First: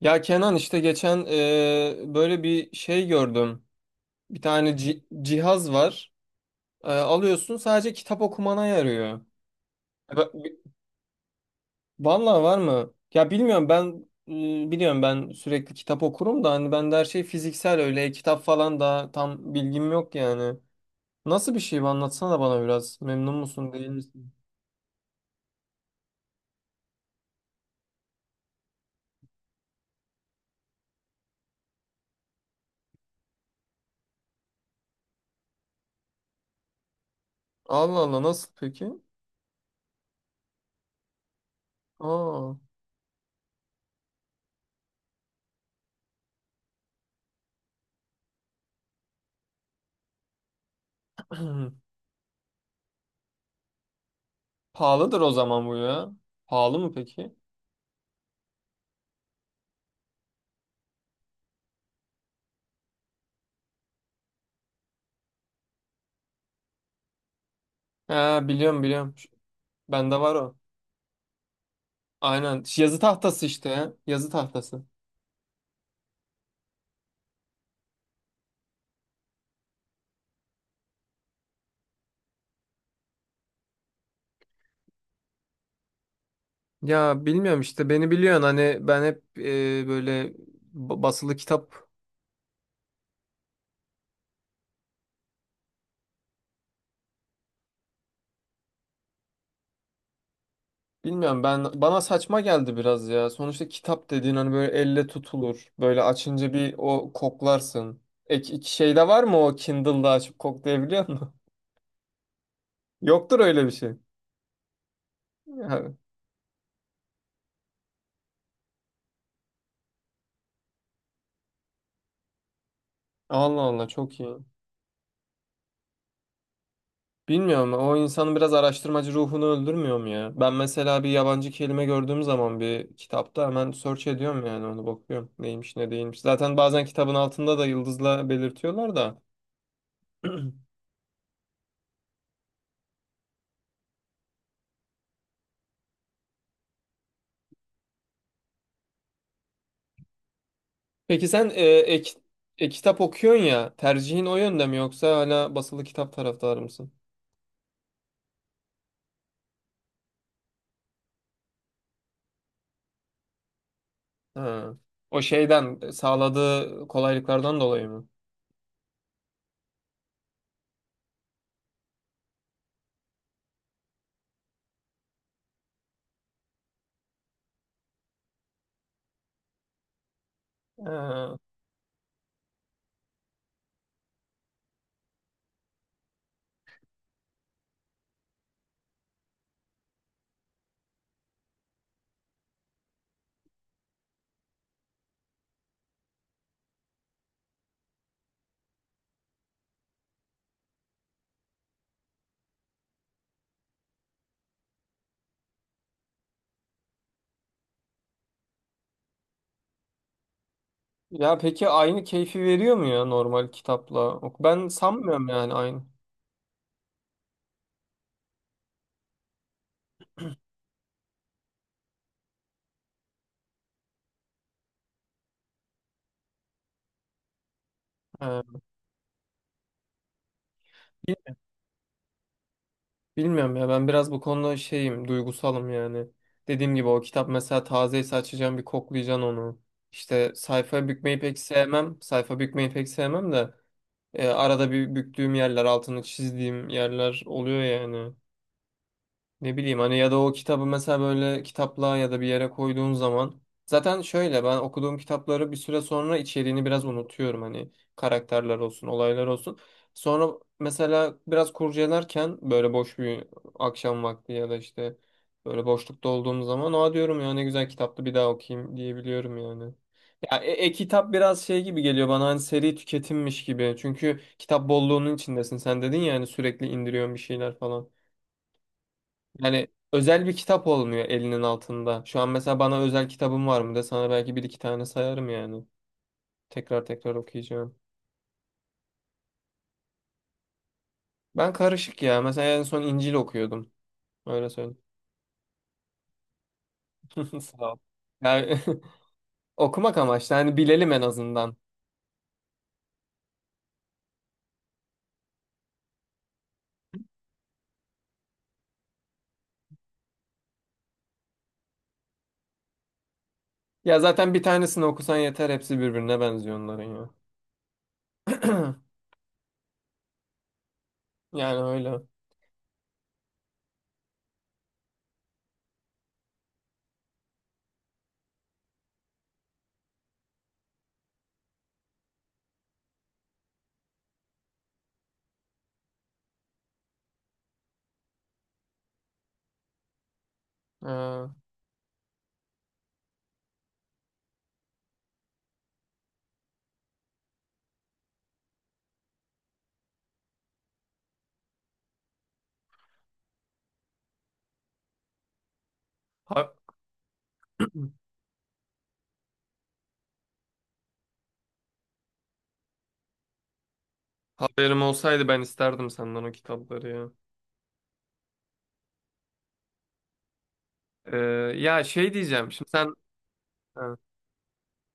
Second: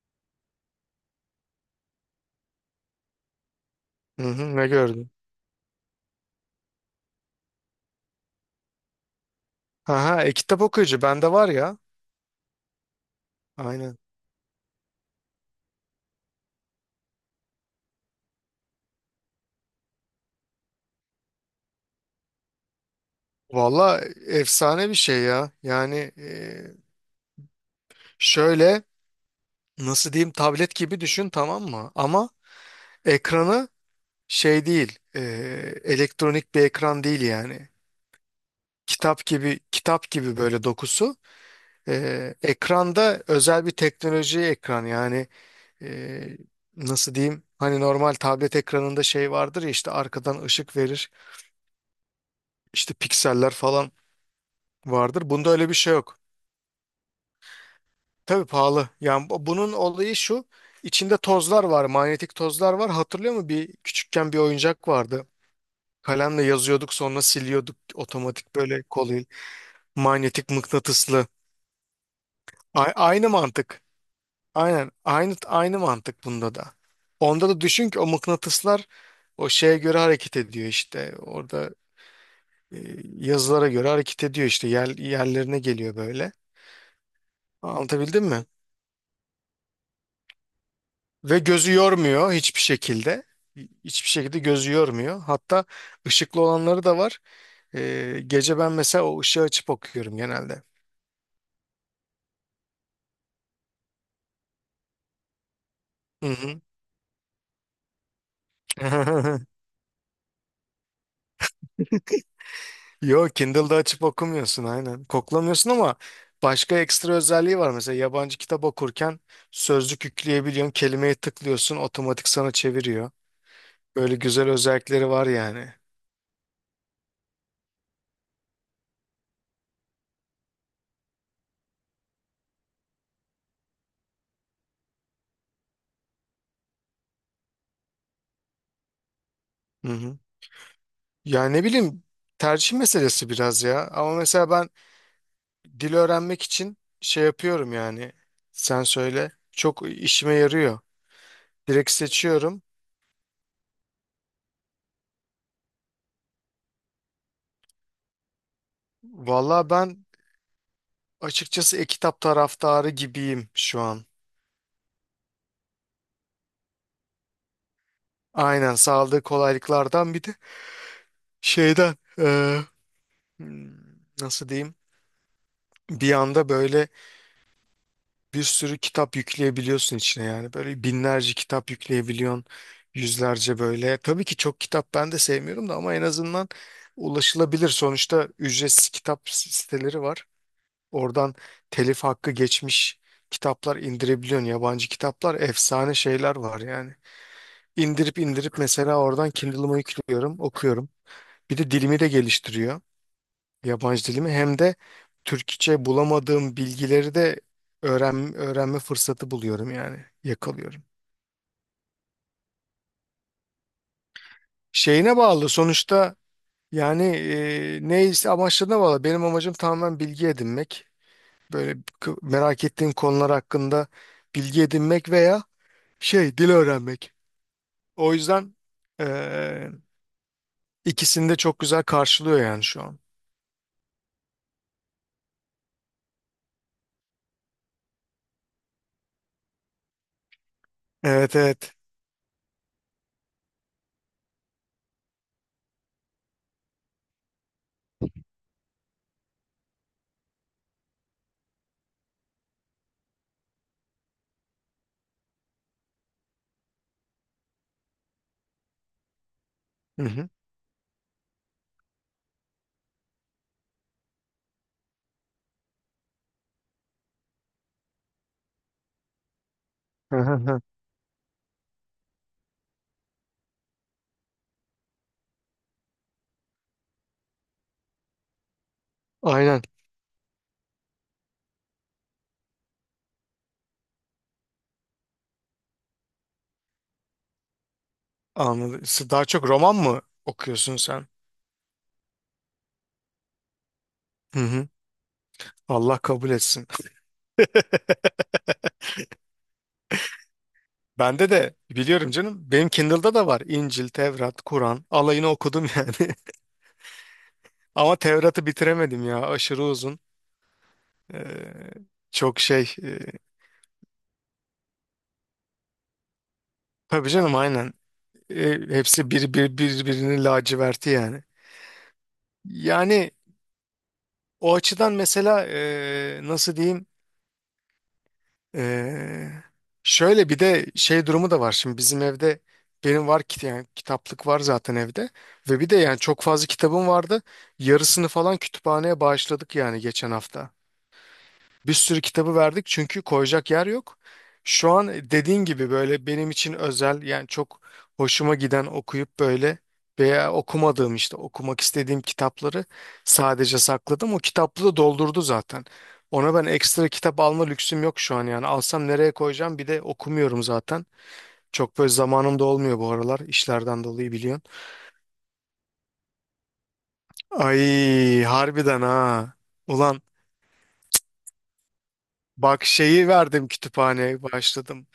Ya Kenan işte geçen böyle bir şey gördüm. Hı Bir hı, ne tane gördün? cihaz var. Alıyorsun, sadece kitap okumana yarıyor. Aha, Ba- bi- kitap okuyucu bende var ya. Vallahi, var mı? Ya bilmiyorum Aynen. ben. Biliyorum, ben sürekli kitap okurum da hani, ben de her şey fiziksel, öyle kitap falan da tam bilgim yok yani. Nasıl bir şey bu, anlatsana bana biraz. Memnun musun değil Valla, misin? efsane bir şey ya. Yani şöyle, nasıl diyeyim, tablet gibi düşün, tamam mı? Ama ekranı şey değil. Elektronik bir ekran değil yani. Allah Allah, nasıl peki? Kitap gibi, kitap gibi böyle dokusu. E, Aa. ekranda özel bir teknoloji ekran yani, e, nasıl diyeyim? Hani normal tablet ekranında şey vardır ya, işte arkadan ışık verir. İşte pikseller falan Pahalıdır o vardır. Bunda zaman öyle bir bu şey ya. yok. Pahalı mı peki? Tabii pahalı. Yani bunun olayı şu. İçinde tozlar var, manyetik tozlar var. Hatırlıyor musun? Bir küçükken bir oyuncak vardı. Kalemle yazıyorduk, sonra siliyorduk Ha, otomatik, böyle biliyorum biliyorum. kolay. Bende var Manyetik o. mıknatıslı. Aynen. A- Yazı aynı tahtası işte mantık. ya. Yazı tahtası. Aynen. Aynı mantık bunda da. Onda da düşün ki o mıknatıslar o şeye göre hareket ediyor işte. Orada e, yazılara göre hareket ediyor işte. Yerlerine geliyor böyle. Ya bilmiyorum işte, beni Anlatabildim biliyorsun mi? hani, ben hep böyle basılı Ve gözü kitap. yormuyor hiçbir şekilde. Hiçbir şekilde gözü yormuyor. Hatta ışıklı olanları da var. Gece ben mesela o ışığı açıp okuyorum genelde. Bilmiyorum, ben bana saçma geldi biraz ya. Sonuçta kitap dediğin hani böyle elle tutulur. Böyle Hı açınca hı. bir o koklarsın. İki şey var mı, o Kindle'da açıp koklayabiliyor musun? Yok, Yoktur öyle bir Kindle'da şey. açıp okumuyorsun, aynen. Koklamıyorsun Ya, ama başka ekstra özelliği var. Mesela yabancı kitap okurken sözlük yükleyebiliyorsun. Kelimeyi tıklıyorsun, otomatik sana çeviriyor. Allah Allah, Böyle çok iyi. güzel özellikleri var yani. Bilmiyorum, o insanın biraz araştırmacı ruhunu öldürmüyor mu ya? Ben mesela bir yabancı kelime gördüğüm zaman bir kitapta hemen search ediyorum yani, onu bakıyorum. Neymiş ne değilmiş. Zaten bazen kitabın altında da yıldızla belirtiyorlar da. Hı hı. Yani, ne bileyim, tercih meselesi biraz ya. Ama mesela ben dil öğrenmek için şey yapıyorum yani. Sen söyle. Çok işime yarıyor. Peki sen Direkt seçiyorum. Kitap okuyorsun ya, tercihin o yönde mi, yoksa hala basılı kitap taraftarı mısın? Valla ben, açıkçası e-kitap taraftarı gibiyim şu an. Ha. O şeyden sağladığı kolaylıklardan dolayı mı? Aynen, sağladığı kolaylıklardan, bir de şeyden, nasıl diyeyim? Bir anda böyle bir sürü kitap yükleyebiliyorsun içine yani. Böyle binlerce Ha. kitap yükleyebiliyorsun. Yüzlerce böyle. Tabii ki çok kitap ben de sevmiyorum da, ama en azından ulaşılabilir. Sonuçta ücretsiz kitap siteleri var. Oradan telif hakkı geçmiş kitaplar indirebiliyorsun. Yabancı kitaplar, efsane şeyler var yani. İndirip indirip mesela oradan Kindle'ıma yüklüyorum, okuyorum. Bir de dilimi de geliştiriyor. Yabancı dilimi, hem de Türkçe bulamadığım bilgileri de öğrenme fırsatı buluyorum yani. Yakalıyorum. Ya peki aynı keyfi veriyor mu ya normal kitapla? Ok- ben Şeyine sanmıyorum bağlı yani aynı. sonuçta yani, neyse, amaçlarına bağlı. Benim amacım tamamen bilgi edinmek. Böyle merak ettiğim konular hakkında bilgi edinmek, veya şey, dil öğrenmek. O yüzden Ha. eee ikisini de çok güzel karşılıyor yani şu an. Bilmiyorum ya, ben biraz bu konuda şeyim, duygusalım yani. Dediğim gibi o kitap mesela tazeyse, açacağım bir koklayacaksın onu. İşte sayfa bükmeyi Evet, pek evet. sevmem. Sayfa bükmeyi pek sevmem de arada bir büktüğüm yerler, altını çizdiğim yerler oluyor yani. Ne bileyim hani, ya da o kitabı mesela böyle kitaplığa ya da bir yere koyduğun zaman, zaten şöyle, ben okuduğum kitapları bir süre sonra içeriğini biraz unutuyorum hani, karakterler olsun olaylar olsun. Hı hı. Sonra mesela biraz kurcalarken, böyle boş bir akşam vakti, ya da işte böyle boşlukta olduğum zaman, aa diyorum ya, ne güzel kitaptı, bir daha okuyayım diyebiliyorum yani. Hı hı Ya hı. e-kitap biraz şey gibi geliyor bana, hani seri tüketimmiş gibi. Çünkü kitap bolluğunun içindesin. Sen dedin ya hani, sürekli indiriyorsun bir şeyler falan. Aynen, Yani özel bir kitap olmuyor elinin altında. Şu an mesela bana özel kitabım var mı de, sana belki bir iki tane sayarım yani. Tekrar tekrar okuyacağım. anladım. Daha çok roman mı okuyorsun sen? Ben karışık ya. Mesela en son İncil okuyordum. Hı Öyle hı. söyleyeyim. Allah kabul etsin. Sağ ol. Yani okumak amaçlı. Hani bilelim en Bende de azından. biliyorum canım. Benim Kindle'da da var. İncil, Tevrat, Kur'an. Alayını okudum yani. Ama Tevrat'ı bitiremedim ya. Aşırı uzun. Eee, çok şey. eee, Ya zaten bir tanesini okusan yeter. Hepsi birbirine benziyor onların tabii ya. canım, aynen. E, hepsi birbirini laciverti yani. Yani öyle. Yani, o açıdan mesela, nasıl diyeyim. Eee, şöyle bir de şey durumu da var şimdi bizim evde, benim var ki yani, kitaplık var zaten evde, ve bir de yani çok fazla kitabım vardı, yarısını falan kütüphaneye bağışladık yani geçen hafta. Ee, Bir sürü kitabı verdik çünkü koyacak yer yok. Şu an, dediğin gibi, böyle benim için özel yani, çok hoşuma giden, okuyup böyle, veya okumadığım, işte okumak istediğim kitapları sadece sakladım. O kitaplığı doldurdu zaten. Ona ben ha- ekstra kitap alma lüksüm yok şu an yani. Alsam nereye koyacağım? Bir de okumuyorum zaten. Çok böyle zamanım da olmuyor bu aralar, işlerden dolayı biliyorsun. Haberim olsaydı ben isterdim senden o kitapları ya. Ay, harbiden ha. Ulan, Ee, Ya şey diyeceğim. bak, Şimdi sen. şeyi verdim kütüphaneye, başladım.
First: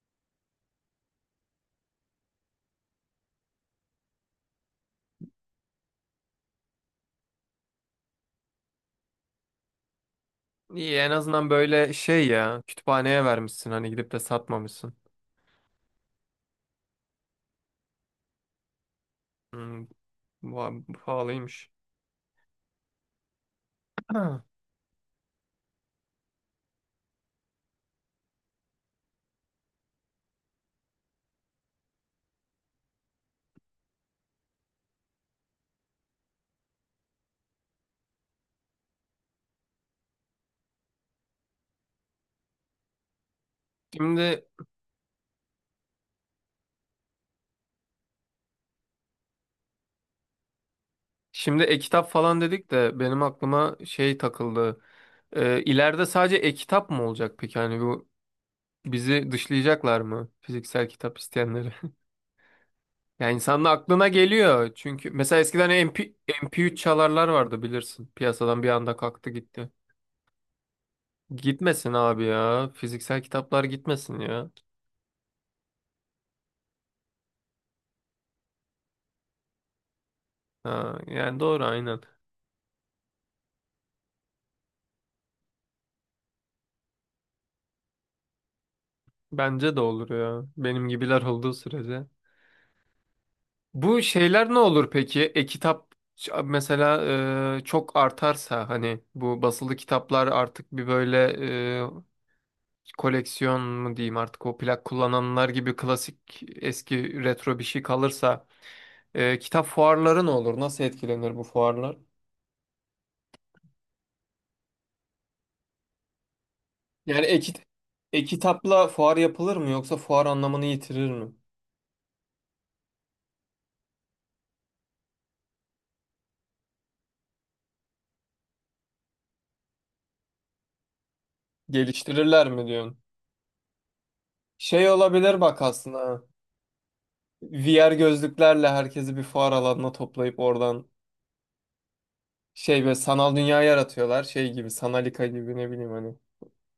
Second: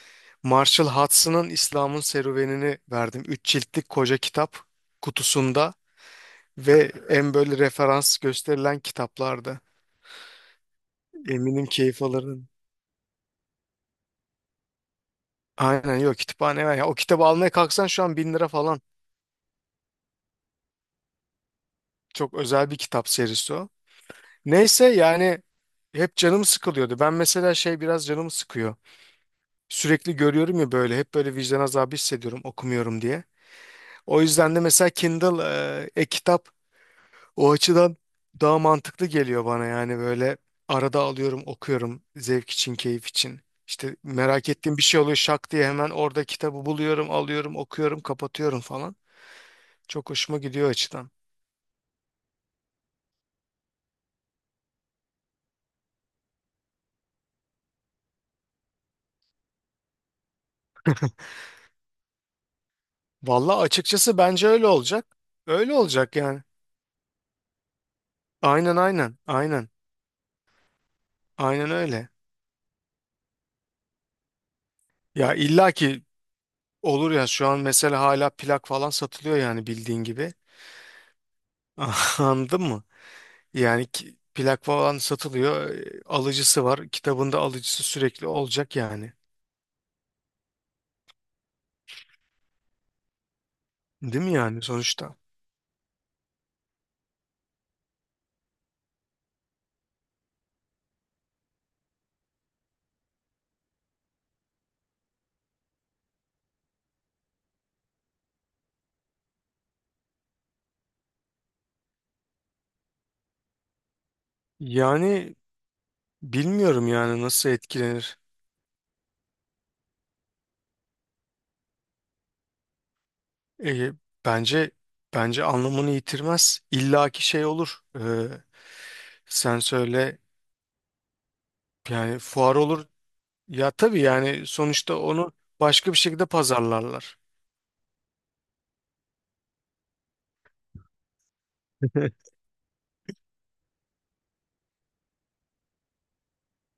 Marshall Hudson'ın İslam'ın Serüveni'ni verdim. 3 ciltlik koca kitap, kutusunda, ve en böyle referans gösterilen kitaplarda. İyi en azından Eminim böyle keyif şey alırdın. ya, kütüphaneye vermişsin, hani gidip de satmamışsın. Aynen, yok, kütüphane var. Ya, o kitabı almaya kalksan şu an 1.000 lira falan. Hmm, bu pahalıymış. Çok özel bir kitap serisi o. Ha. Neyse yani, hep canım sıkılıyordu. Ben mesela şey, biraz canım sıkıyor. Sürekli görüyorum ya böyle, hep böyle vicdan azabı hissediyorum okumuyorum diye. O yüzden de mesela Kindle, e-kitap, o açıdan daha mantıklı geliyor bana yani, böyle arada alıyorum okuyorum, zevk için, keyif için. İşte Şimdi, merak ettiğim bir şey oluyor, şak diye hemen orada kitabı buluyorum, alıyorum, okuyorum, kapatıyorum falan. Çok hoşuma gidiyor o açıdan. E-kitap falan dedik de benim aklıma şey takıldı. İleride sadece e-kitap mı olacak peki? Hani bu bizi dışlayacaklar mı, fiziksel kitap isteyenleri? Yani Valla, insanın aklına açıkçası bence öyle geliyor, çünkü olacak. mesela eskiden Öyle olacak yani. MP3 çalarlar vardı, bilirsin. Piyasadan bir Aynen, anda aynen, kalktı gitti. aynen, aynen Gitmesin öyle. abi ya. Fiziksel kitaplar gitmesin ya. Ya illa ki olur ya, şu an mesela hala plak falan satılıyor yani, bildiğin gibi. Ha, yani doğru, aynen. Anladın mı? Yani plak falan satılıyor. Alıcısı var. Kitabında alıcısı sürekli olacak yani. Bence de olur ya. Benim gibiler olduğu sürece. Bu Değil mi şeyler ne yani olur sonuçta? peki? Mesela çok artarsa, hani bu basılı kitaplar artık bir böyle e, koleksiyon mu diyeyim, artık o plak kullananlar gibi klasik eski retro bir şey kalırsa, kitap fuarları ne olur? Nasıl etkilenir bu fuarlar? Yani bilmiyorum yani Yani nasıl etkilenir. e-kitapla fuar yapılır mı, yoksa fuar anlamını yitirir mi? E, bence bence anlamını yitirmez. İlla şey olur. Sen söyle, yani Geliştirirler fuar mi olur. diyorsun? Ya tabii yani, Şey sonuçta onu olabilir bak başka bir aslında. şekilde pazarlarlar. VR gözlüklerle herkesi bir fuar alanına toplayıp oradan şey, böyle sanal dünya yaratıyorlar. Şey gibi, Sanalika gibi, ne bileyim hani,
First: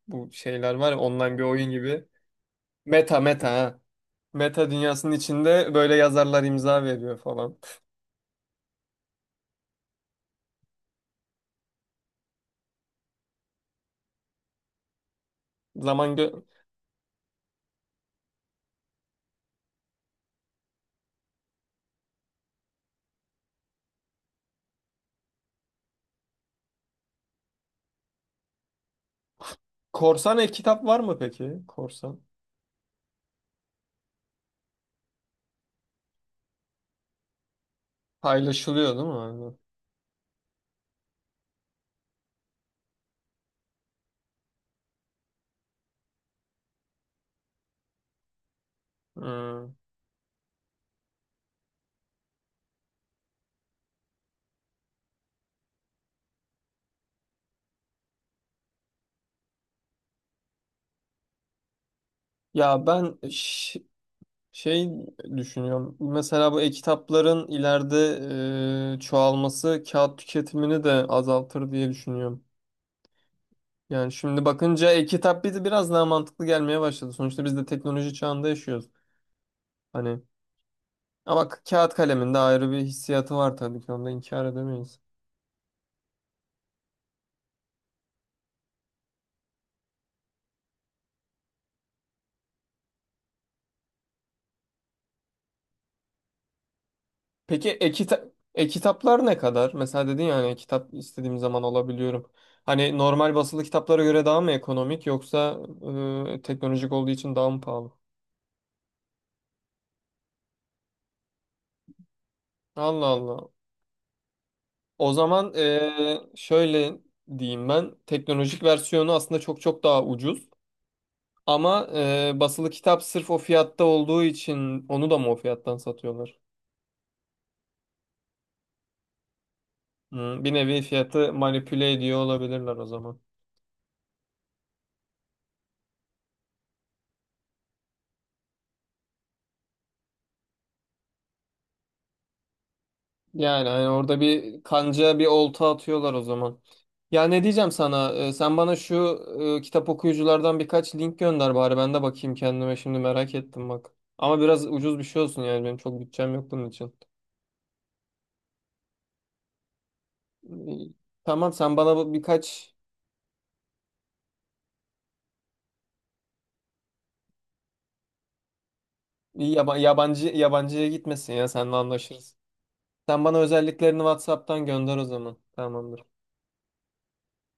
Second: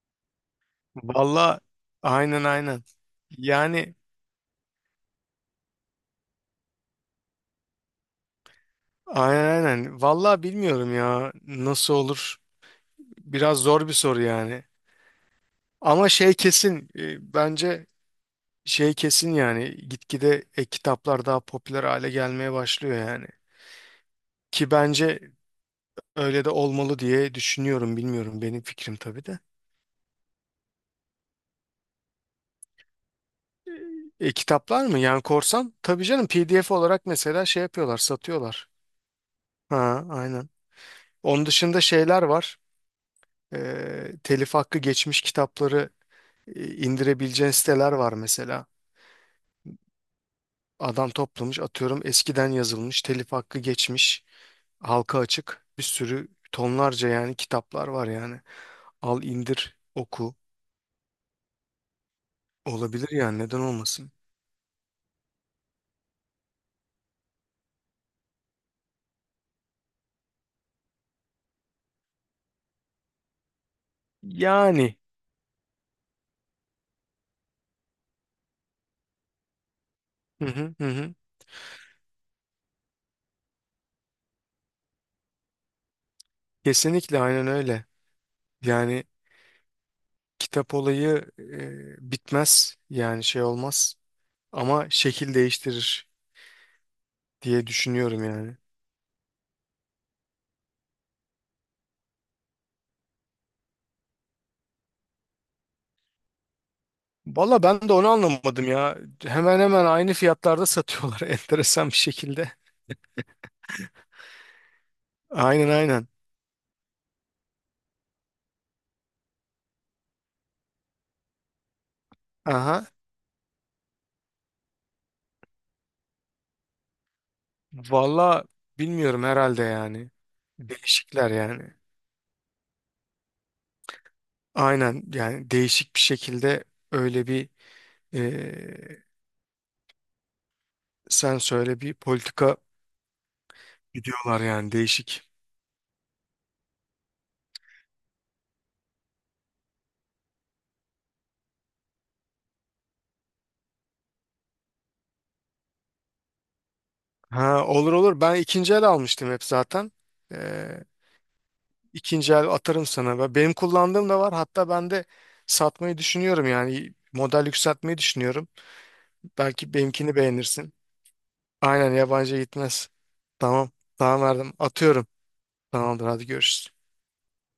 bu şeyler var ya, online bir Valla, oyun gibi. aynen, aynen. Meta, meta ha. Yani, Meta dünyasının içinde böyle yazarlar imza veriyor falan. aynen, aynen. Valla bilmiyorum ya, nasıl olur. Biraz zor bir soru yani. Ama Zaman gö- şey kesin, bence şey kesin yani, gitgide kitaplar daha popüler hale gelmeye başlıyor yani. Ki bence öyle de olmalı diye düşünüyorum, bilmiyorum, benim fikrim tabii de. Korsan e-kitap var mı peki? Korsan. Kitaplar mı yani korsan? Tabii canım, PDF olarak mesela şey yapıyorlar, satıyorlar. Paylaşılıyor değil mi? Aynen. Ha, aynen. Onun dışında şeyler var. Telif hakkı geçmiş kitapları indirebileceğin siteler var mesela. Hmm. Adam toplamış atıyorum eskiden yazılmış telif hakkı geçmiş. Halka açık bir sürü, tonlarca yani kitaplar var yani. Al, indir, oku, Ya olabilir ben yani, neden ş- olmasın? Şey düşünüyorum. Mesela bu e-kitapların ileride çoğalması kağıt tüketimini de azaltır diye düşünüyorum. Yani şimdi bakınca Yani, e-kitap bizi biraz daha mantıklı gelmeye başladı. Sonuçta biz de teknoloji çağında yaşıyoruz. Hani hı hı hı. Hı. ama kağıt kalemin de ayrı bir hissiyatı var tabii ki, onu da inkar edemeyiz. Kesinlikle, aynen öyle. Yani kitap olayı bitmez yani, şey olmaz, ama şekil değiştirir diye Peki düşünüyorum yani. e-kitaplar ne kadar? Mesela dedin ya hani, kitap istediğim zaman alabiliyorum. Hani normal basılı kitaplara göre daha mı ekonomik, yoksa teknolojik olduğu için daha mı Valla ben pahalı? de onu anlamadım ya. Hemen hemen aynı fiyatlarda satıyorlar enteresan bir şekilde. Allah Allah. O zaman Aynen, aynen. Şöyle diyeyim ben. Teknolojik versiyonu aslında çok çok daha ucuz. Ama basılı Aha. kitap sırf o fiyatta olduğu için, onu da mı o fiyattan satıyorlar? Valla bilmiyorum, herhalde yani. Bir nevi Değişikler fiyatı yani. manipüle ediyor olabilirler o zaman. Aynen yani, değişik bir şekilde, öyle bir, eee, sen söyle, bir politika Yani hani orada gidiyorlar bir yani, kanca, bir değişik. olta atıyorlar o zaman. Ya ne diyeceğim sana? Sen bana şu kitap okuyuculardan birkaç link gönder bari, ben de bakayım kendime, şimdi merak ettim bak. Ama biraz ucuz bir şey olsun yani, benim çok bütçem yok bunun için. Ha, olur olur, ben ikinci el almıştım hep zaten. Eee Tamam, sen bana bu ikinci el birkaç atarım sana. Ve benim kullandığım da var, hatta ben de satmayı düşünüyorum yani, model yükseltmeyi düşünüyorum. Belki benimkini yabancı beğenirsin. yabancıya gitmesin ya, seninle Aynen, yabancı anlaşırız. gitmez. Sen bana Tamam, özelliklerini tamam, verdim WhatsApp'tan gönder o atıyorum. zaman. Tamamdır, Tamamdır. hadi görüşürüz.